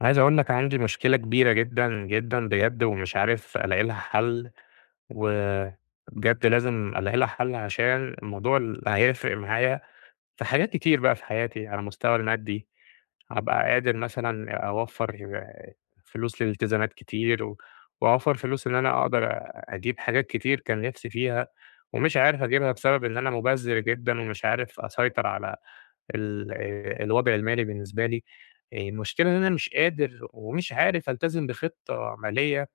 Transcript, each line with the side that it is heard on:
left: عايز أقول لك عندي مشكلة كبيرة جدًا، جدًا بجد، ومش عارف ألاقي لها حل، وبجد لازم ألاقي لها حل عشان الموضوع اللي هيفرق معايا في حاجات كتير بقى في حياتي. على المستوى المادي، هابقى قادر مثلًا أوفّر فلوس لالتزامات كتير، وأوفّر فلوس إن أنا أقدر أجيب حاجات كتير كان نفسي فيها، ومش عارف أجيبها بسبب إن أنا مُبذِّر جدًا، ومش عارف أسيطر على ال الوضع المالي بالنسبة لي. المشكلة إن أنا مش قادر ومش عارف ألتزم بخطة مالية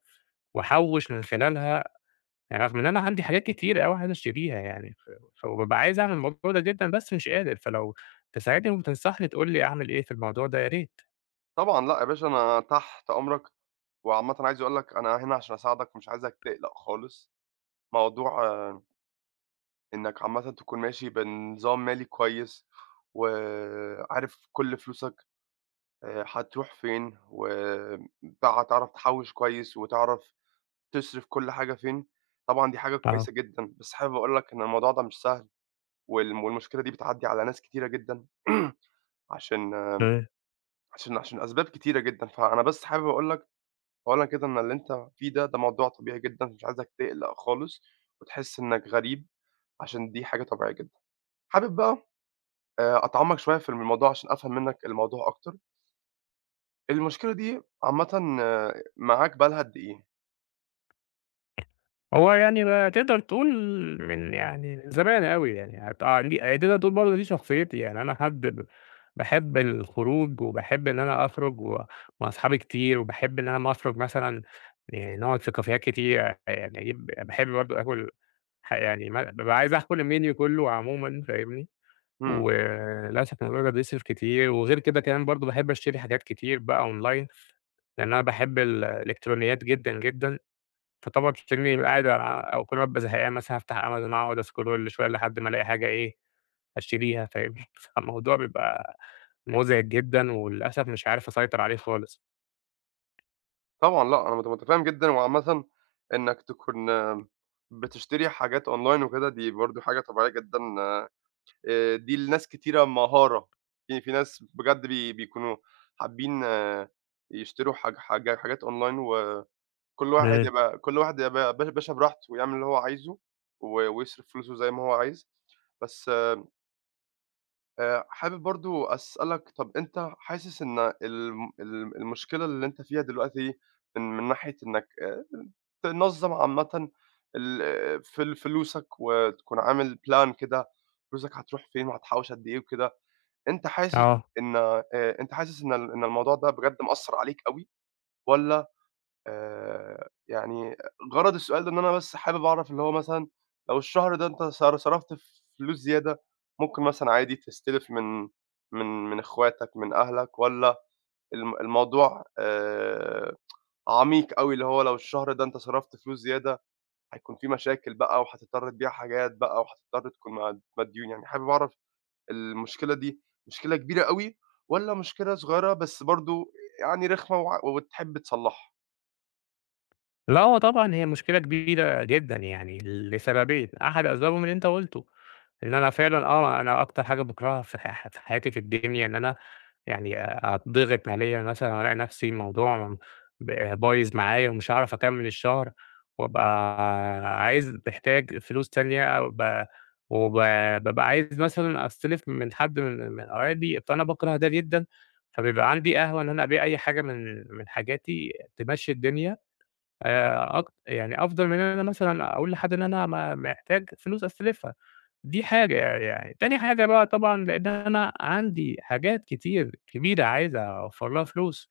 left: وأحوّش من خلالها. يعني رغم إن أنا عندي حاجات كتير أوي عايز أشتريها يعني، فبابقى عايز أعمل الموضوع ده جدًا بس مش قادر. فلو تساعدني وتنصحني، تقول لي أعمل إيه في الموضوع ده، يا ريت.
right: طبعًا لأ يا باشا، أنا تحت أمرك، وعامةً عايز أقول لك أنا هنا عشان أساعدك ومش عايزك تقلق خالص، موضوع إنك عامةً تكون ماشي بنظام مالي كويس، وعارف كل فلوسك هتروح فين، وبتاع هتعرف تحوّش كويس وتعرف تصرف كل حاجة فين، طبعًا دي حاجة
left: آه.
right: كويسة جدًا، بس حابب أقول لك إن الموضوع ده مش سهل، والمشكلة دي بتعدّي على ناس كتيرة جدًا عشان عشان أسباب كتيرة جدًا، فأنا بس حابب أقول لك أولًا كده إن اللي أنت فيه ده، ده موضوع طبيعي جدًا، مش عايزك تقلق خالص وتحس إنك غريب عشان دي حاجة طبيعية جدًا. حابب بقى أتعمّق شوية في الموضوع عشان أفهم منّك الموضوع أكتر. المشكلة دي عامةً معاك بقى لها قد إيه؟
left: هو يعني ما تقدر تقول، من يعني من زمان أوي، يعني بتاع. ليه تقدر تقول برضه دي شخصيتي؟ يعني أنا حد باحب الخروج، وباحب إن أنا أخرج و مع أصحابي كتير، وباحب إن أنا أمّا أخرج مثلًا نقعد في كافيهات كتير. يعني باحب برضه آكل. يعني ما بابقى عايز آكل الmenu كُلّه عمومًا، فاهمني؟
right: إمم.
left: وللأسف الموضوع ده بيصرف كتير. وغير كده كمان برضه باحب أشتري حاجات كتير بقى online، لإن أنا باحب الإلكترونيات جدًا، جدًا. فطبعًا بتشتري قاعد أو كل ما أبقى زهقان مثلًا، هافتح أمازون أقعد أسكرول شوية لحد ما ألاقي حاجة إيه أشتريها، فاهمني؟ فالموضوع بيبقى مزعج جدًا، وللأسف مش عارف أسيطر عليه خالص.
right: طبعًا لأ، أنا متفهّم جدًا وعامةً إنّك تكون بتشتري حاجات أونلاين وكده، دي برضه حاجة طبيعية جدًا دي لناس كتيرة مهارة. في ناس بجد بيكونوا حابّين يشتروا حاجات أونلاين و
left: إمم.
right: كل واحد يبقى باشا براحته، يعمل اللي هو عايزه و ويصرف فلوسه زي ما هو عايز. بس حابب برضه أسألك، طَب أنت حاسس إن المشكلة اللي أنت فيها دلوقتي من ناحية إنّك تنظّم عامةً ال فل فلوسك وتكون عامل plan كده، فلوسك هتروح فين وهتحوّش قد إيه وكده، أنت حاسس
left: آه.
right: إن أنت حاسس إن ال إن الموضوع ده بجد مأثّر عليك أوي والّا آآ يعني غرض السؤال ده إن أنا بس حابب أعرف اللي هو مثلًا لو الشهر ده أنت صرفت فلوس زيادة، ممكن مثلًا عادي تستلف من إخواتك، من أهلك والّا الموضوع عميق أوي، اللي هو لو الشهر ده أنت صرفت فلوس زيادة هيكون في مشاكل بقى وهتضطر تبيع حاجات بقى وهتضطر تكون مديون، يعني حابب أعرف المشكلة دي مشكلة كبيرة أوي والّا مشكلة صغيرة بس برضه يعني رخمة وتحب تصلحها؟
left: لأ، هو طبعًا هي مشكلة كبيرة جدًا، يعني لسببين. أحد أسبابهم اللي أنت قُلته، إن أنا فعلًا، أنا أكتر حاجة باكرهها في في حياتي في الدنيا، إن أنا يعني أتضغط ماليًا مثلًا، وألاقي نفسي الموضوع بايظ معايا، ومش هاعرف أكمّل الشهر، وأبقى عايز، محتاج فلوس تانية، أو ب وب بابقى عايز مثلًا أستلف من حد، من قرايبي، فأنا باكره ده جدًا. فبيبقى عندي قهوة إن أنا أبيع أي حاجة من حاجاتي تمشّي الدنيا، أك يعني أفضل من إن أنا مثلًا أقول لحد إن أنا محتاج فلوس أستلفها. دي حاجة، يعني، يعني تاني حاجة بقى طبعًا، لإن أنا عندي حاجات كتير كبيرة عايز أوفّر لها فلوس.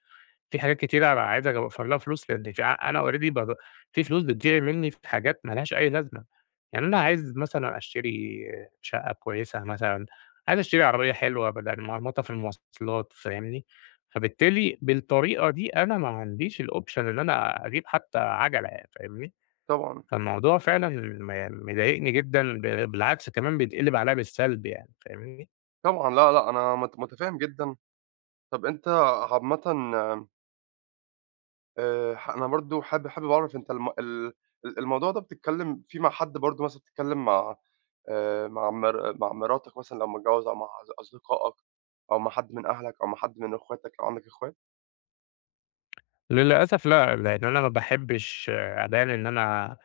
left: في حاجات كتيرة عايز أوفّر لها فلوس، لإن في أنا already باض في فلوس بتضيع منّي في حاجات ما لهاش أي لازمة. يعني أنا عايز مثلًا أشتري شقة كويسة مثلًا، عايز أشتري عربية حلوة بدل مرمطة في المواصلات، فاهمني؟ فبالتالي بالطريقة دي، أنا ما عنديش الoption إن أنا أجيب حتى عَجَلة يعني، فاهمني.
right: طبعًا.
left: فالموضوع فعلًا يعني مضايقني جدًا. بالعكس، كمان بيتقلب عليّا بالسلب يعني، فاهمني؟
right: طبعًا، لا، لأ، أنا متفهّم جدًا. طَب أنت عامةً ح أنا برضه حابب أعرف أنت الم ال ال الموضوع ده بتتكلّم فيه مع حد برضه مثلًا بتتكلّم مع مع مر مع مراتك مثلًا لو متجوّز أو مع أصدقائك أو مع حد من أهلك أو مع حد من أخواتك لو عندك أخوات؟
left: للأسف لأ، لإن أنا ما باحبش أبان إن أنا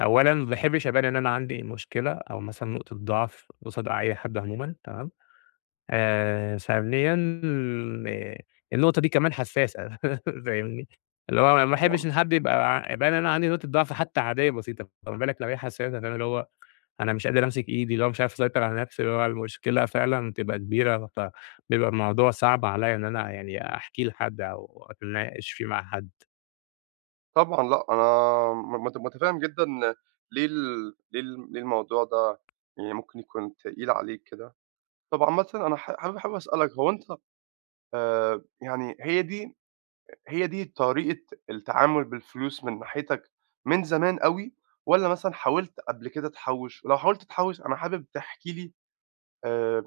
left: أولًا ما باحبش أبان إن أنا عندي مشكلة أو مثلًا نقطة ضعف قصاد أي حد عمومًا، تمام. ثانيًا، آه، النقطة دي كمان حساسة فاهمني؟ اللي هو ما
right: طبعًا،
left: باحبش إن حد يبقى يبان إن أنا عندي نقطة ضعف حتى عادية بسيطة، فما بالك لو هي حساسة. فأنا اللي هو أنا مش قادر أمسك إيدي، اللي هو مش عارف أسيطر على نفسي، اللي هو المشكلة فعلًا بتبقى كبيرة، فبيبقى الموضوع صعب عليّا إن أنا يعني أحكيه لحد أو أتناقش فيه مع حد.
right: طبعًا لأ، أنا م مت متفهّم جدًا ليه الموضوع ده يعني ممكن يكون تقيل عليك كده. طَب عامةً أنا ح حابب حابب أسألك هو أنت آآ، يعني هي دي هي دي طريقة التعامل بالفلوس من ناحيتك من زمان أوي، والّا مثلًا حاولت قبل كده تحوّش؟ ولو حاولت تحوّش أنا حابب تحكي لي آآ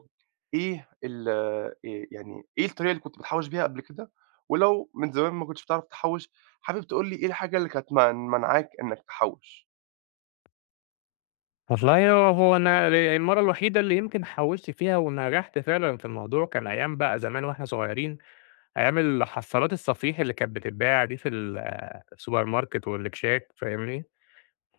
right: إيه ال يعني إيه الطريقة اللي كنت بتحوّش بيها قبل كده؟ ولو من زمان ما كنتش بتعرف تحوّش، حابب تقول لي إيه الحاجة اللي كانت منعاك إنك تحوّش؟
left: والله، هو أنا المَرّة الوحيدة اللي يمكن حاولت فيها ونجحت فعلًا في الموضوع، كان أيام بقى زمان وإحنا صغيرين. أيام الحصّالات الصفيح اللي كانت بتتباع دي في السوبر ماركت والإكشاك، فاهمني؟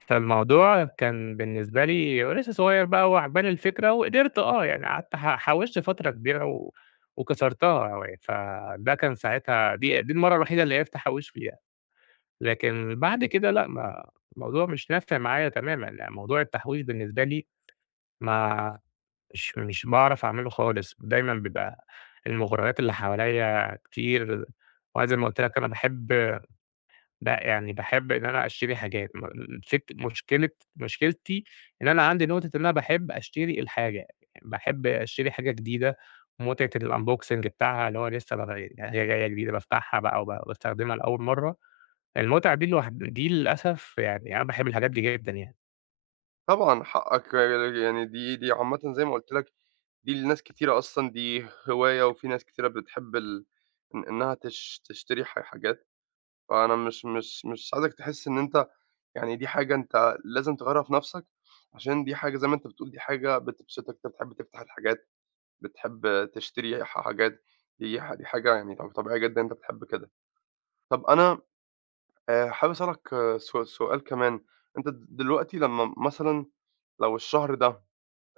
left: فالموضوع كان بالنسبة لي ولسه صغير بقى، وعجباني الفكرة، وقدرت، يعني قعدت حوشت فترة كبيرة، وكسرتها يعني. فده كان ساعتها، دي المرّة الوحيدة اللي عرفت أحوِّش فيها. لكن بعد كده لأ، ما الموضوع مش نافع معايا تمامًا. يعني موضوع التحويش بالنسبة لي، ما مش باعرف أعمله خالص. دايمًا بيبقى المغريات اللي حواليّا كتير. وأنا زي ما قُلت لك، أنا باحب، لأ، يعني باحب إن أنا أشتري حاجات الفك، مشكلتي إن أنا عندي نقطة، إن أنا باحب أشتري الحاجة، باحب أشتري حاجة جديدة. متعة الunboxing بتاعها، اللي هو لسه هي جاية جديدة، بافتحها بقى وب باستخدمها لأول مرة. المتعة دي لوحد دي للأسف، يعني أنا باحب الحاجات دي جدًا يعني.
right: طبعًا حقك يعني دي عامةً زي ما قُلت لك دي لناس كتيرة أصلًا دي هواية، وفي ناس كتيرة بتحب ال إن إنها تشتري حاجات فأنا مش عايزك تحس إن أنت يعني دي حاجة أنت لازم تغيّرها في نَفْسك، عشان دي حاجة زي ما أنت بتقول دي حاجة بتبسطك، أنت بتحب تفتح الحاجات، بتحب تشتري حاجات، دي حاجة يعني طبيعية جدًا أنت بتحب كده. طَب أنا حابب أسألك آه، سؤال كمان، أنت دلوقتي لمّا مثلًا لو الشهر ده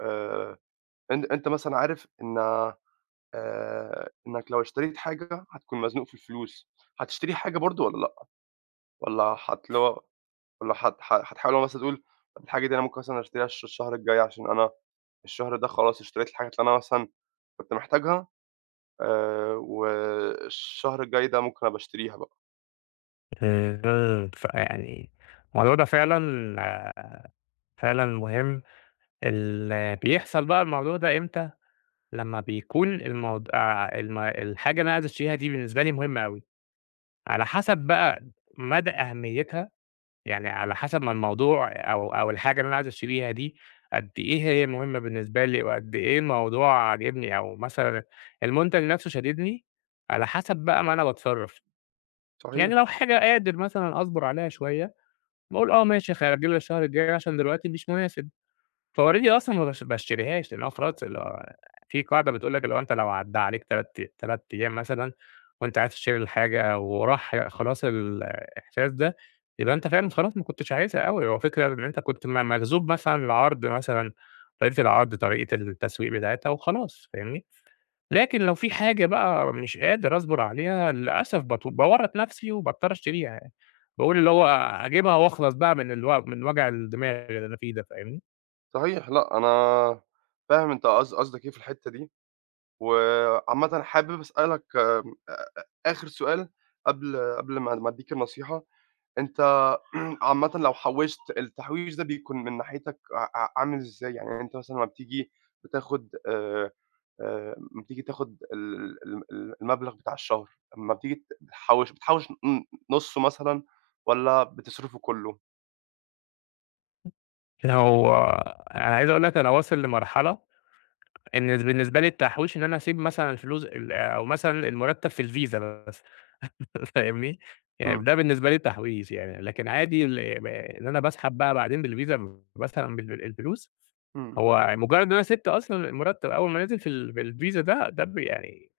right: آآ أن أنت مثلًا عارف إن إنّك لو اشتريت حاجة هتكون مزنوق في الفلوس، هتشتري حاجة برضه والّا لأ؟ والّا هت اللي هو والّا هت ح هتحاول اللي هو مثلًا تقول طب الحاجة دي أنا ممكن مثلًا أشتريها الشهر الجاي عشان أنا الشهر ده خلاص اشتريت الحاجات اللي أنا مثلًا كنت محتاجها والشهر الجاي ده ممكن أبقى أشتريها بقى.
left: فيعني الموضوع ده فعلًا، آه، فعلًا مهم. بيحصل بقى الموضوع ده إمتى؟ لمّا بيكون الموضوع، الم الحاجة اللي أنا عايز أشتريها دي بالنسبة لي مهمة أوي، على حسب بقى مدى أهميتها. يعني على حسب ما الموضوع، أو الحاجة اللي أنا عايز أشتريها دي قد إيه هي مهمة بالنسبة لي، وقد إيه الموضوع عاجبني، أو مثلًا المنتج نفسه شاددني، على حسب بقى ما أنا باتصرف.
right: صحيح،
left: يعني لو حاجة قادر مثلًا أصبر عليها شوية، باقول آه ماشي، هاجيبها الشهر الجاي عشان دلوقتي مش مناسب. فalready أصلًا ما باشتريهاش، لأن هو خلاص اللي هو، في قاعدة بتقول لك، اللي هو أنت لو عدّى عليك 3 أيام مثلًا، وأنت عايز تشتري الحاجة، وراح خلاص الإحساس ده، يبقى أنت فعلًا خلاص ما كنتش عايزها أوي. هو فكرة إن أنت كنت مجذوب مثلًا بالعرض مثلًا، طريقة العرض، طريقة التسويق بتاعتها، وخلاص، فاهمني؟ لكن لو في حاجة بقى مش قادر أصبر عليها، للأسف باورّط نفسي وباضطر أشتريها يعني. باقول اللي هو أجيبها وأخلص بقى من الو من وجع الدماغ اللي أنا فيه ده، فاهمني؟
right: صحيح، لأ أنا فاهم أنت قصدك إيه في الحتّة دي، وعامةً حابب أسألك آمم، آخر سؤال قبل ما أدّيك النصيحة. أنت عامةً لو حوّشت، التحويش ده بيكون من ناحيتك ع ع عامل إزاي؟ يعني أنت مثلًا لمّا بتيجي بتاخد لمّا بتيجي تاخد ال ال ال المبلغ بتاع الشهر، أمّا بتيجي ت بتحوّش بتحوّش نُصّه مثلًا والّا بتصرفه كلّه؟
left: هو أنا عايز أقول لك، أنا واصل لمرحلة إن بالنسبة لي التحويش إن أنا أسيب مثلًا الفلوس، أو مثلًا المرتب في الفيزا بس فاهمني؟ يعني
right: إمم،
left: ده بالنسبة لي تحويش يعني. لكن عادي ال ب إن أنا باسحب بقى بعدين بالفيزا مثلًا الفلوس.
right: إمم،
left: هو مجرد إن أنا سِبت أصلًا المرتب أول ما نزل في بالفيزا ده، ده يعني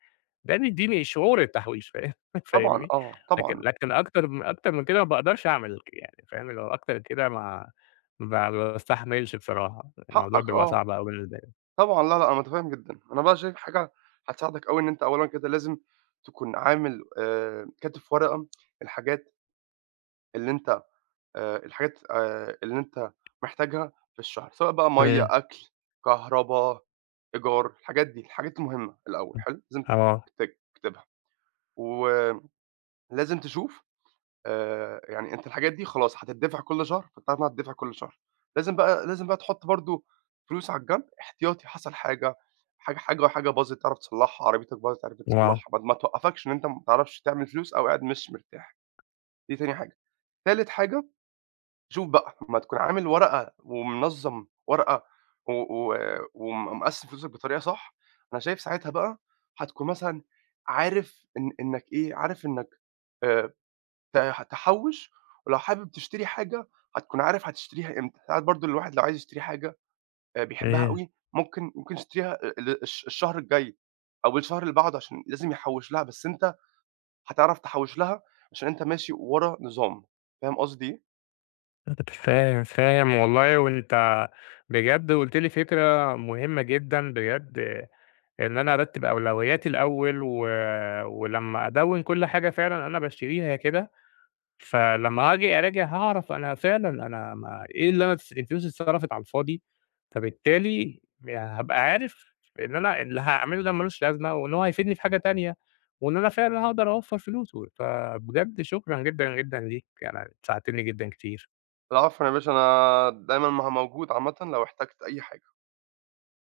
left: ده بيدّيني شعور التحويش، فاهم؟
right: طبعًا
left: فاهمني؟
right: آه، طبعًا
left: لكن أكتر أكتر من كده ما باقدرش أعمل، يعني فاهم، اللي هو أكتر من كده ما باستحملش بصراحة. الموضوع
right: حقك
left: بيبقى
right: آه،
left: صعب أوي بالنسبة لي.
right: طبعًا لا، لا، أنا متفهّم جدًا، أنا بقى شايف حاجة هتساعدك أوي، إن أنت أولًا كده لازم تكون عامل كاتب في ورقة الحاجات اللي أنت الحاجات اللي أنت محتاجها في الشهر، سواء بقى مَيّة،
left: إمم،
right: أكل، كهربا، إيجار، الحاجات دي، الحاجات المهمة الأول
left: إمم.
right: حلو، لازم
left: آه،
right: تكتبها، ولازم تشوف أنت الحاجات دي خلاص هتدفع كل شهر، فأنت عارف إنها هتدفع كل شهر، لازم بقى تحط برضه فلوس على الجنب احتياطي حصل حاجة، حاجة باظت تعرف تصلحها، عربيتك باظت تعرف
left: آه،
right: تصلحها، ما توقفكش إن أنت ما تعرفش تعمل فلوس أو قاعد مش مرتاح، دي تاني حاجة. تالت حاجة شوف بقى، أمّا تكون عامل ورقة ومنظّم ورقة و مقسّم فلوسك بطريقة صح، أنا شايف ساعتها بقى هتكون مثلًا عارف إن إنّك إيه، عارف إنّك آآ ت تحوّش، ولو حابب تشتري حاجة هتكون عارف هتشتريها إمتى. ساعات برضه الواحد لو عايز يشتري حاجة بيحبها
left: إمم.
right: أوي، ممكن يشتريها ال الش الشهر الجاي أو الشهر اللي بعده عشان لازم يحوّش لها، بس أنت هتعرف تحوّش لها عشان أنت ماشي ورا نظام. فاهم قصدي إيه؟
left: فاهم، فاهم والله. وأنت بجد قُلت لي فكرة مهمة جدًا بجد، إن أنا أرتّب أولوياتي الأول، ولمّا أدوّن كل حاجة فعلًا أنا باشتريها كده، فلمّا آجي أراجع هاعرف أنا فعلًا، أنا ما إيه اللي أنا الفلوس اللي اتصرفت على الفاضي. فبالتالي يعني هابقى عارف إن أنا اللي هاعمله ده ما لوش لازمة، وإن هو هيفيدني في حاجة تانية، وإن أنا فعلًا هاقدر أوفّر فلوس، فبجد شكرًا جدًا، جدًا ليك، يعني ساعدتني جدًا كتير.
right: العفو يا باشا أنا دايمًا موجود عامةً لو احتجت أي حاجة.